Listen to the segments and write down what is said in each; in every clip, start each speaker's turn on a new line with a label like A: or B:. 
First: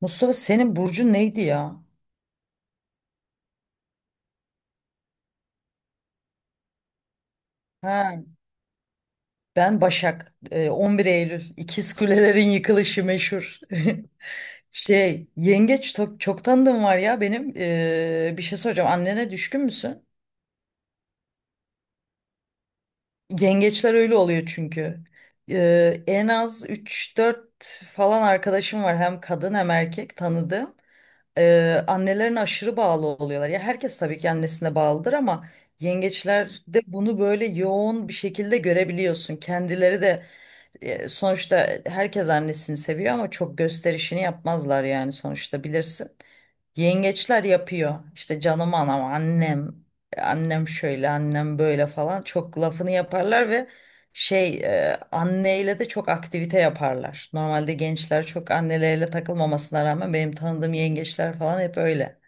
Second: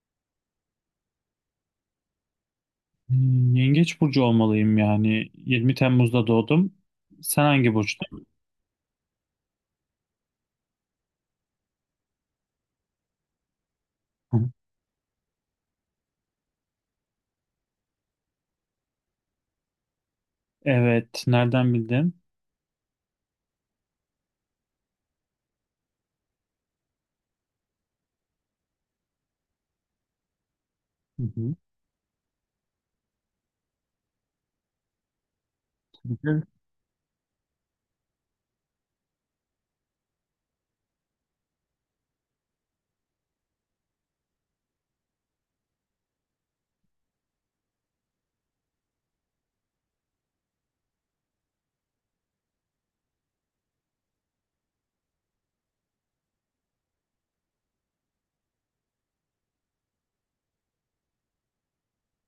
A: Mustafa senin burcun neydi ya?
B: Yengeç burcu olmalıyım yani. 20 Temmuz'da doğdum. Sen hangi
A: Ha,
B: burçtun?
A: ben Başak. 11 Eylül. İkiz Kulelerin yıkılışı meşhur.
B: Hı hı.
A: Çok tanıdığım var ya benim. Bir şey soracağım. Annene düşkün müsün?
B: Evet, nereden bildin?
A: Yengeçler öyle oluyor çünkü. En az üç dört falan arkadaşım var hem kadın hem erkek tanıdığım.
B: Hı hı.
A: Annelerine aşırı bağlı oluyorlar. Ya herkes tabii ki annesine bağlıdır ama
B: Tabii canım.
A: yengeçlerde bunu böyle yoğun bir şekilde görebiliyorsun. Kendileri de sonuçta herkes annesini seviyor ama çok gösterişini yapmazlar yani sonuçta bilirsin. Yengeçler yapıyor. İşte canım anam, annem, annem şöyle, annem böyle falan çok lafını yaparlar ve şey anneyle de çok aktivite yaparlar. Normalde gençler çok anneleriyle takılmamasına rağmen benim tanıdığım yengeçler falan hep öyle.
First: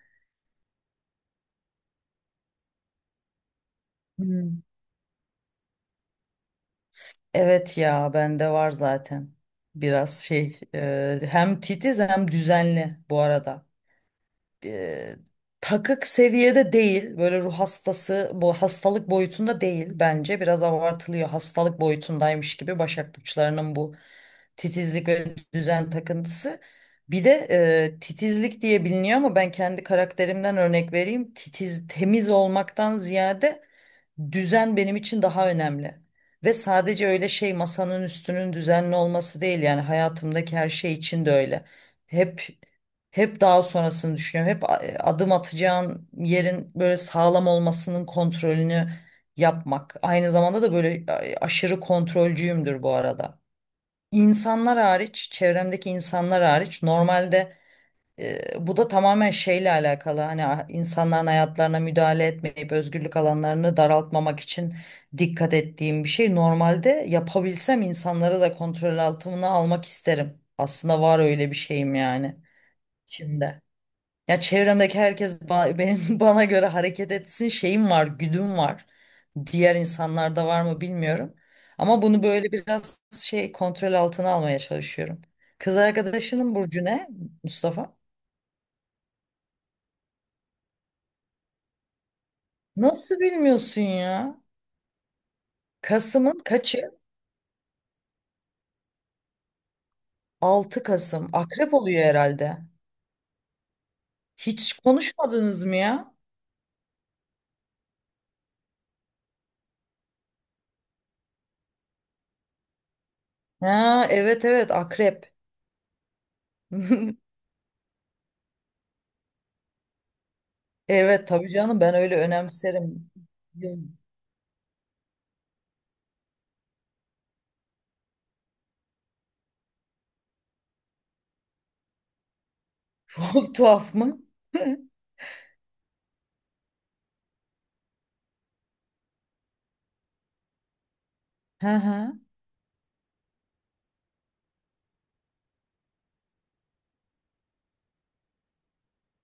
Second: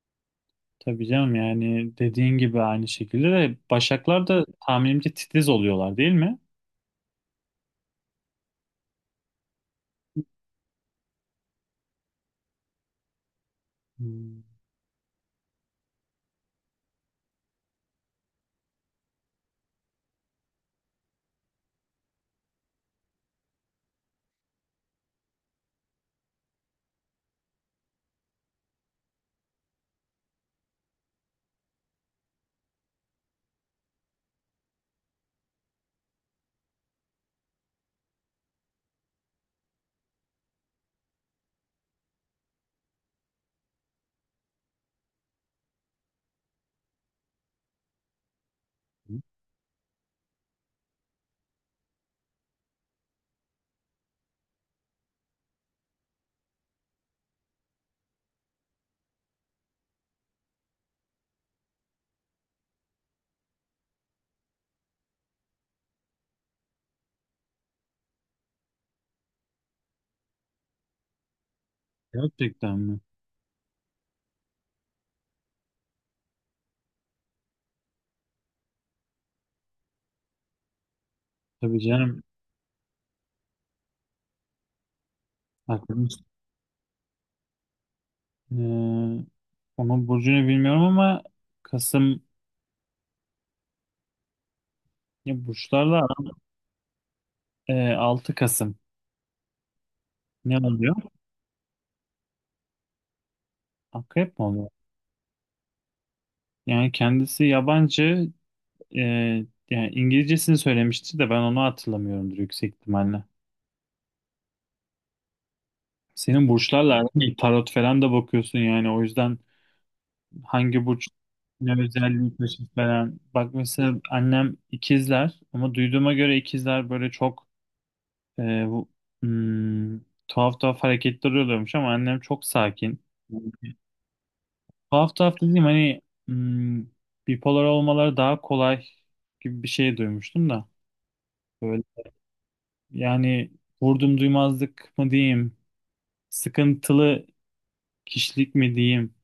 B: Tabii canım, yani dediğin gibi aynı şekilde de Başaklar da
A: Hmm.
B: tahminimce titiz oluyorlar, değil mi?
A: Evet ya bende var zaten biraz hem titiz hem düzenli bu arada.
B: Hmm,
A: e, Takık seviyede değil. Böyle ruh hastası, bu hastalık boyutunda değil bence. Biraz abartılıyor. Hastalık boyutundaymış gibi Başak burçlarının bu titizlik ve düzen takıntısı. Bir de titizlik diye biliniyor ama ben kendi karakterimden örnek vereyim. Titiz, temiz olmaktan ziyade düzen benim için daha önemli. Ve sadece öyle masanın üstünün düzenli olması değil yani hayatımdaki her şey için de öyle. Hep hep daha sonrasını düşünüyorum. Hep adım atacağın yerin böyle sağlam olmasının kontrolünü yapmak. Aynı zamanda da böyle aşırı kontrolcüyümdür bu arada. İnsanlar hariç, çevremdeki insanlar hariç normalde bu da tamamen şeyle alakalı. Hani insanların hayatlarına müdahale etmeyip özgürlük alanlarını daraltmamak için dikkat ettiğim bir şey. Normalde yapabilsem insanları da kontrol altına almak isterim. Aslında var öyle bir şeyim yani
B: Gerçekten mi?
A: şimdi. Ya çevremdeki herkes benim bana göre hareket etsin şeyim var, güdüm var. Diğer insanlarda var mı bilmiyorum.
B: Tabii
A: Ama
B: canım.
A: bunu böyle biraz kontrol altına almaya çalışıyorum. Kız
B: Aklımız.
A: arkadaşının burcu ne Mustafa?
B: Ee, Onun burcunu bilmiyorum ama Kasım.
A: Nasıl bilmiyorsun ya?
B: ya burçlarla
A: Kasım'ın
B: aram-
A: kaçı?
B: 6 Kasım. Ne
A: altı
B: oluyor?
A: Kasım. Akrep oluyor herhalde.
B: Akrep mi oluyor?
A: Hiç konuşmadınız mı ya?
B: Yani kendisi yabancı. Ee, Yani İngilizcesini söylemişti de ben onu hatırlamıyorumdur yüksek ihtimalle.
A: Ha, evet, evet, akrep.
B: Senin burçlarla aran iyi. Tarot falan da bakıyorsun yani, o yüzden hangi burç
A: Evet tabii canım
B: ne
A: ben öyle
B: özelliği taşır
A: önemserim.
B: falan. Bak mesela annem ikizler, ama duyduğuma göre ikizler böyle çok e, bu- hmm, tuhaf tuhaf hareketler oluyormuş, ama annem çok sakin.
A: Tuhaf tuhaf mı?
B: Tuhaf tuhaf dediğim, hani, hmm, bipolar olmaları daha kolay gibi bir şey duymuştum da.
A: Hı
B: Böyle,
A: hı.
B: yani, vurdum duymazlık mı diyeyim, sıkıntılı kişilik mi diyeyim,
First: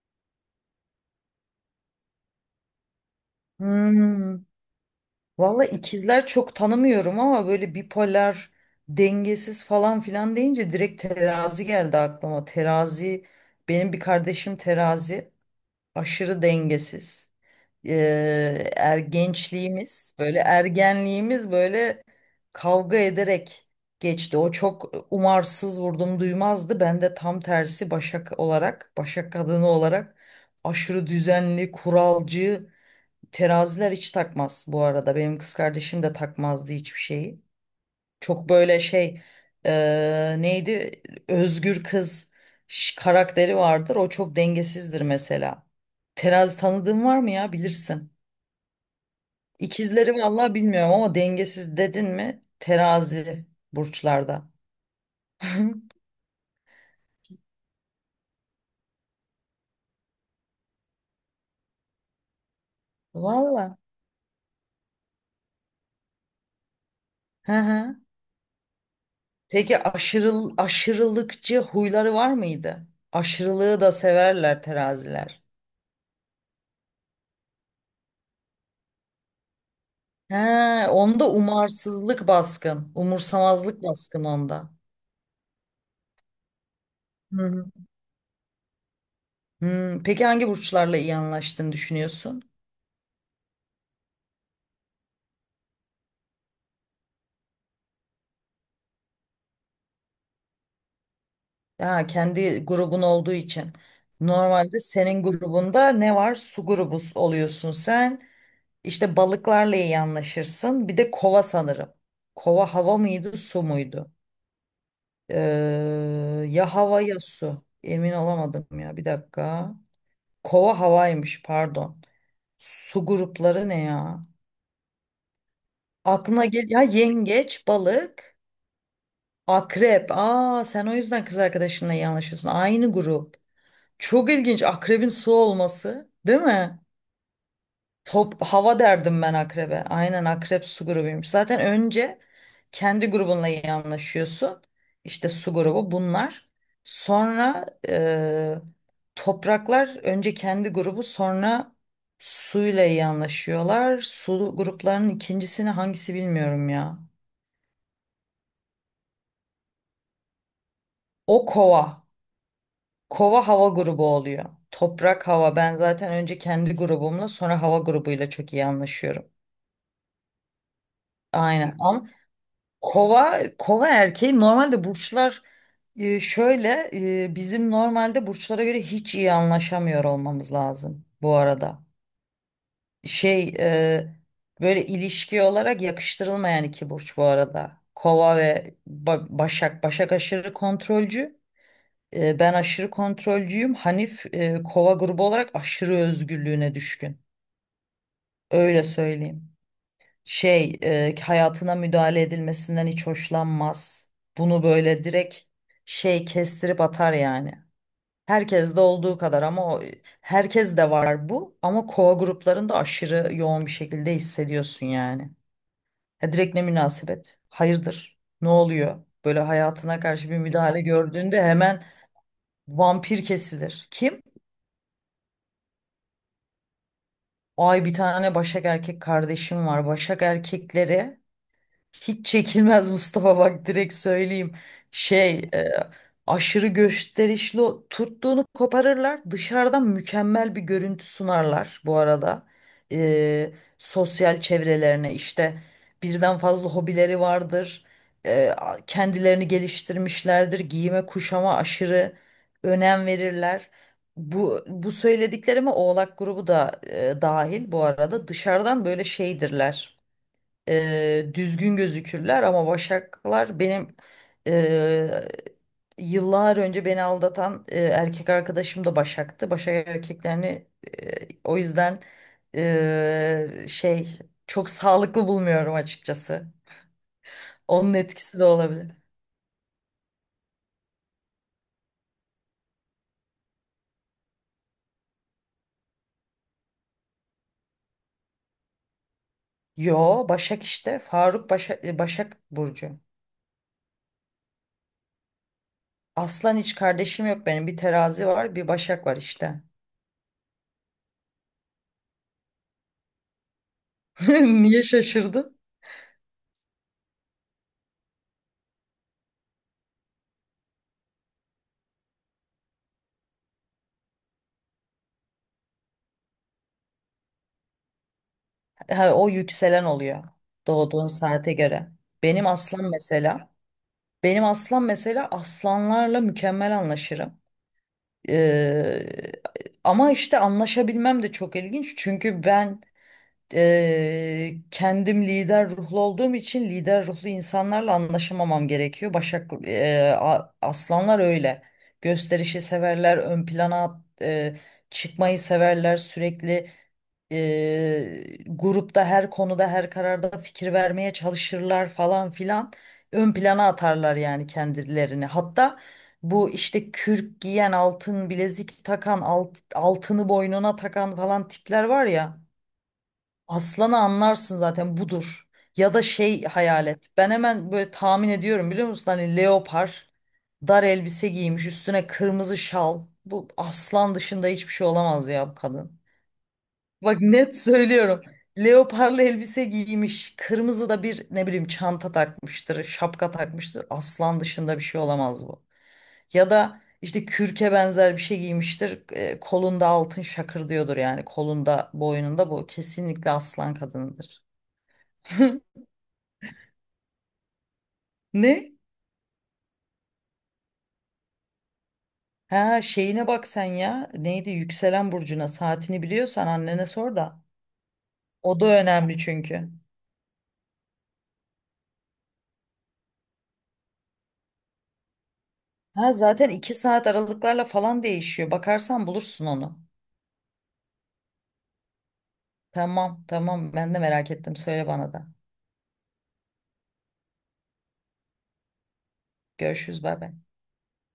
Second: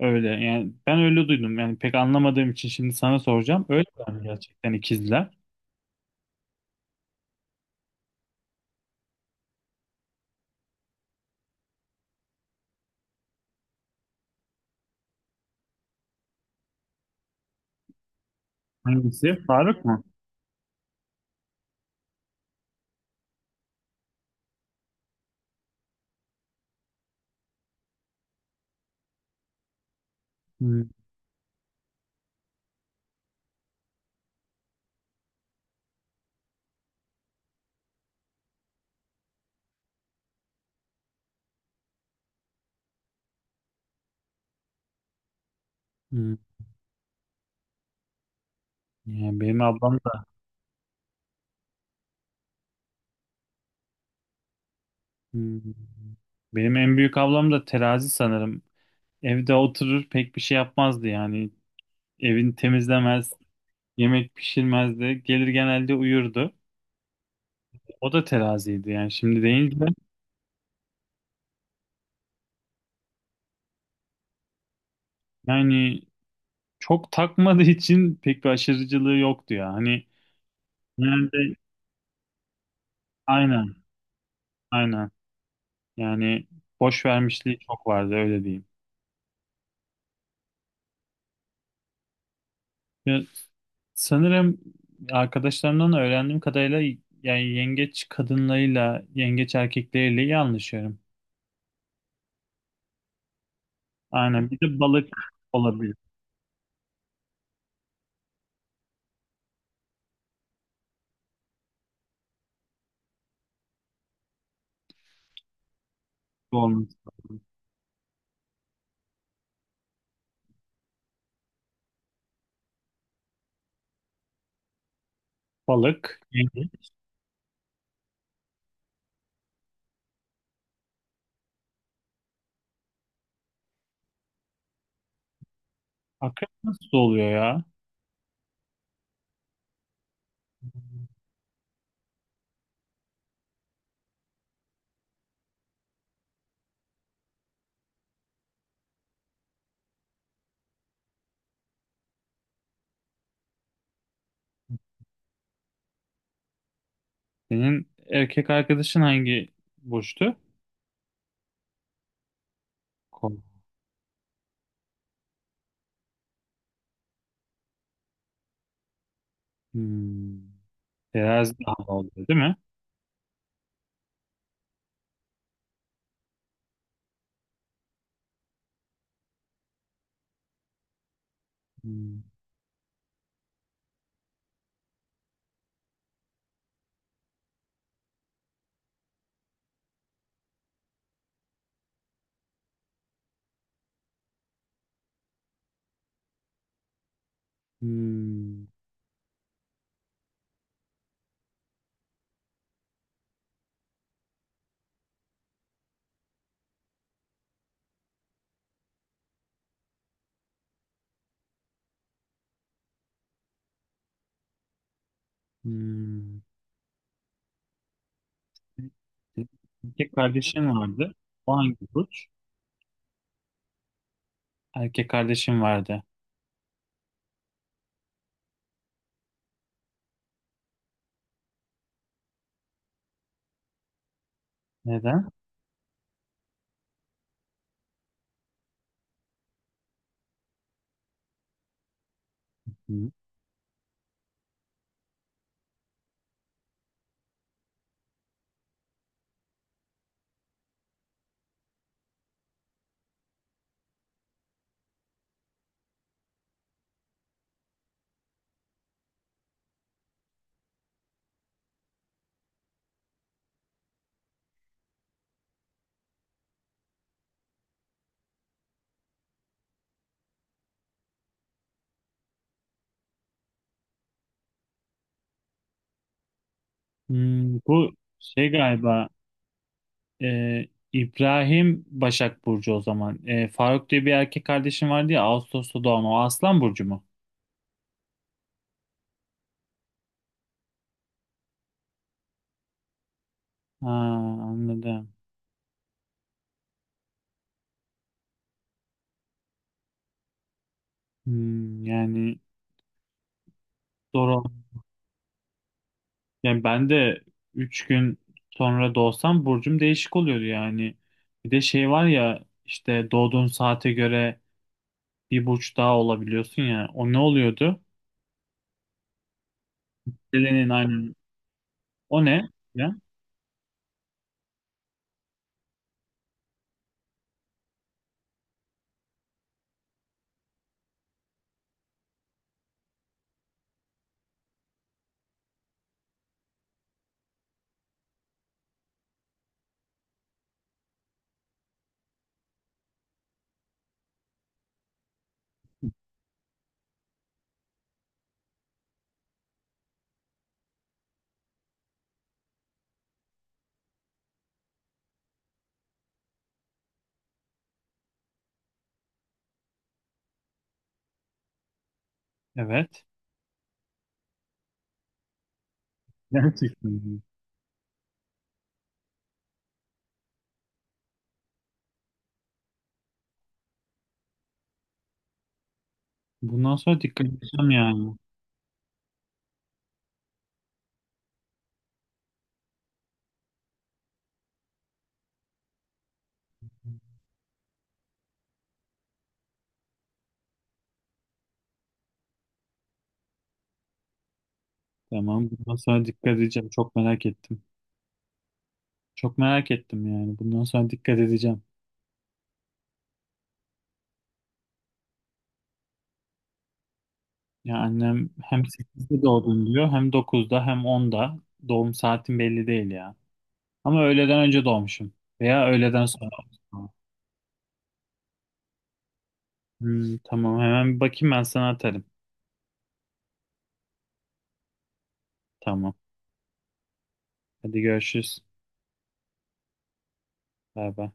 B: öyle. Yani ben öyle duydum. Yani pek anlamadığım için şimdi sana soracağım. Öyle mi
A: Hmm.
B: gerçekten ikizler?
A: Valla ikizler çok tanımıyorum ama böyle bipolar, dengesiz falan filan deyince direkt terazi geldi aklıma. Terazi, benim bir kardeşim terazi, aşırı dengesiz. Ee, er
B: Hangisi? Faruk mu?
A: gençliğimiz, böyle ergenliğimiz böyle kavga ederek geçti. O çok umarsız vurdum duymazdı. Ben de tam tersi Başak olarak, Başak kadını olarak
B: Hmm,
A: aşırı düzenli, kuralcı. Teraziler hiç takmaz bu arada. Benim kız kardeşim de takmazdı hiçbir şeyi. Çok böyle neydi? Özgür kız karakteri vardır. O çok dengesizdir mesela.
B: hmm.
A: Terazi tanıdığın var mı ya? Bilirsin.
B: Yani benim ablam
A: İkizleri
B: da.
A: vallahi bilmiyorum ama dengesiz dedin mi? Terazi burçlarda.
B: hmm. Benim en büyük ablam da terazi sanırım. Evde oturur, pek bir şey yapmazdı yani. Evini temizlemez,
A: Valla.
B: yemek pişirmezdi. Gelir genelde uyurdu.
A: Hı hı.
B: O da teraziydi yani, şimdi deyince,
A: Peki aşırılıkçı huyları var mıydı? Aşırılığı da severler teraziler.
B: yani çok takmadığı için pek bir aşırıcılığı yoktu ya. Hani,
A: He, onda
B: genelde.
A: umarsızlık baskın,
B: Aynen,
A: umursamazlık baskın onda.
B: aynen. Yani boş
A: Hı
B: vermişliği
A: hı.
B: çok vardı, öyle diyeyim.
A: Hmm, peki hangi burçlarla iyi anlaştığını düşünüyorsun?
B: Ya, sanırım arkadaşlarımdan öğrendiğim kadarıyla, yani yengeç kadınlarıyla, yengeç erkekleriyle iyi anlaşıyorum.
A: Ha, kendi grubun olduğu için.
B: Aynen. Bir de
A: Normalde
B: balık
A: senin grubunda
B: olabilir.
A: ne var? Su grubu oluyorsun sen. İşte balıklarla iyi anlaşırsın. Bir de kova sanırım. Kova hava mıydı, su muydu? Ee,
B: Bu
A: Ya
B: olması
A: hava ya
B: lazım.
A: su. Emin olamadım ya. Bir dakika. Kova havaymış, pardon. Su grupları ne ya?
B: Balık,
A: Aklına gel ya
B: yengeç.
A: yengeç, balık, akrep. Aa sen o yüzden kız arkadaşınla iyi anlaşıyorsun. Aynı grup. Çok ilginç akrebin su olması, değil
B: Akrep
A: mi?
B: nasıl oluyor ya?
A: Top hava derdim ben akrebe. Aynen akrep su grubuymuş. Zaten önce kendi grubunla iyi anlaşıyorsun. İşte su grubu bunlar. Sonra topraklar önce kendi grubu sonra suyla iyi anlaşıyorlar. Su gruplarının ikincisini hangisi bilmiyorum ya.
B: Senin erkek arkadaşın hangi burçtu?
A: O kova.
B: Kol.
A: Kova hava grubu oluyor. Toprak hava. Ben zaten önce kendi grubumla sonra hava grubuyla çok iyi anlaşıyorum.
B: Hmm. Terazi
A: Aynen.
B: daha
A: Ama
B: oluyor, değil mi?
A: kova erkeği normalde burçlar şöyle bizim normalde burçlara göre hiç iyi anlaşamıyor olmamız lazım bu arada.
B: Hmm.
A: Şey e, Böyle ilişki olarak yakıştırılmayan iki burç bu arada. Kova ve Başak. Başak aşırı kontrolcü. Ben aşırı kontrolcüyüm. Hanif kova grubu olarak aşırı özgürlüğüne düşkün.
B: Hmm.
A: Öyle söyleyeyim. Hayatına müdahale edilmesinden hiç hoşlanmaz. Bunu böyle direkt kestirip atar yani. Herkes de olduğu kadar ama herkes de var bu ama kova gruplarında aşırı yoğun bir şekilde hissediyorsun yani. Ya
B: Hmm.
A: direkt ne münasebet? Hayırdır? Ne oluyor? Böyle hayatına
B: Erkek
A: karşı bir
B: kardeşim
A: müdahale
B: vardı.
A: gördüğünde
B: O hangi
A: hemen
B: burç?
A: vampir kesilir. Kim?
B: Erkek kardeşim vardı.
A: Ay bir tane Başak erkek kardeşim var. Başak erkekleri hiç çekilmez. Mustafa, bak direkt söyleyeyim.
B: Neden?
A: Şey e, Aşırı gösterişli tuttuğunu koparırlar. Dışarıdan mükemmel bir görüntü sunarlar bu arada.
B: Hı.
A: E, Sosyal çevrelerine işte birden fazla hobileri vardır. Kendilerini geliştirmişlerdir. Giyime kuşama aşırı önem verirler. Bu söylediklerime Oğlak grubu da dahil bu arada dışarıdan böyle şeydirler, düzgün gözükürler ama başaklar benim e, yıllar önce beni aldatan erkek arkadaşım da başaktı. Başak erkeklerini o yüzden e, şey çok sağlıklı bulmuyorum açıkçası.
B: Bu,
A: Onun etkisi de
B: şey,
A: olabilir.
B: galiba e, İbrahim Başak Burcu o zaman. Faruk diye bir erkek kardeşim vardı ya, Ağustos'ta doğan, o Aslan Burcu mu?
A: Yo Başak işte Faruk Başak, Başak Burcu.
B: Ha, anladım.
A: Aslan hiç kardeşim yok benim. Bir terazi var, bir Başak var işte.
B: Yani doğru.
A: Niye şaşırdın?
B: Yani ben de 3 gün sonra doğsam burcum değişik oluyordu yani. Bir de şey var ya, işte doğduğun saate göre bir burç daha olabiliyorsun ya. O ne oluyordu?
A: Ha, o yükselen oluyor
B: Selen'in
A: doğduğun
B: aynı.
A: saate göre.
B: O
A: Benim
B: ne?
A: aslan
B: Ya,
A: mesela, benim aslan mesela, aslanlarla mükemmel anlaşırım. Ee, Ama işte anlaşabilmem de çok ilginç çünkü ben kendim lider ruhlu olduğum için lider ruhlu insanlarla anlaşamamam gerekiyor. Başak aslanlar öyle. Gösterişi severler, ön plana çıkmayı severler, sürekli grupta her konuda her kararda fikir vermeye çalışırlar falan filan. Ön plana atarlar yani kendilerini. Hatta bu işte kürk giyen, altın bilezik takan, altını boynuna takan falan tipler var ya.
B: evet.
A: Aslanı anlarsın zaten budur. Ya da hayal
B: Gerçekten
A: et.
B: mi?
A: Ben hemen böyle tahmin ediyorum biliyor musun? Hani leopar, dar elbise giymiş, üstüne kırmızı şal. Bu aslan dışında hiçbir şey olamaz ya bu kadın.
B: Bundan sonra
A: Bak
B: dikkat
A: net
B: edeceğim yani.
A: söylüyorum. Leoparlı elbise giymiş, kırmızı da bir ne bileyim çanta takmıştır, şapka takmıştır. Aslan dışında bir şey olamaz bu. Ya da işte kürke benzer bir şey giymiştir. Kolunda altın şakır diyordur yani kolunda, boynunda bu kesinlikle aslan kadınıdır.
B: Tamam. Bundan sonra dikkat edeceğim. Çok merak ettim.
A: Ne?
B: Çok merak ettim yani. Bundan sonra dikkat edeceğim.
A: Ha şeyine bak sen ya. Neydi yükselen burcuna saatini biliyorsan annene sor da.
B: Ya, annem
A: O
B: hem
A: da önemli
B: 8'de doğdum
A: çünkü.
B: diyor, hem 9'da, hem 10'da. Doğum saatim belli değil ya. Ama öğleden önce doğmuşum. Veya öğleden
A: Ha
B: sonra.
A: zaten 2 saat aralıklarla falan değişiyor. Bakarsan bulursun onu.
B: Tamam, hemen bir bakayım, ben sana atarım.
A: Tamam, tamam, ben de merak ettim. Söyle bana da.
B: Tamam. Hadi görüşürüz.
A: Görüşürüz, bay bay.
B: Bay bay.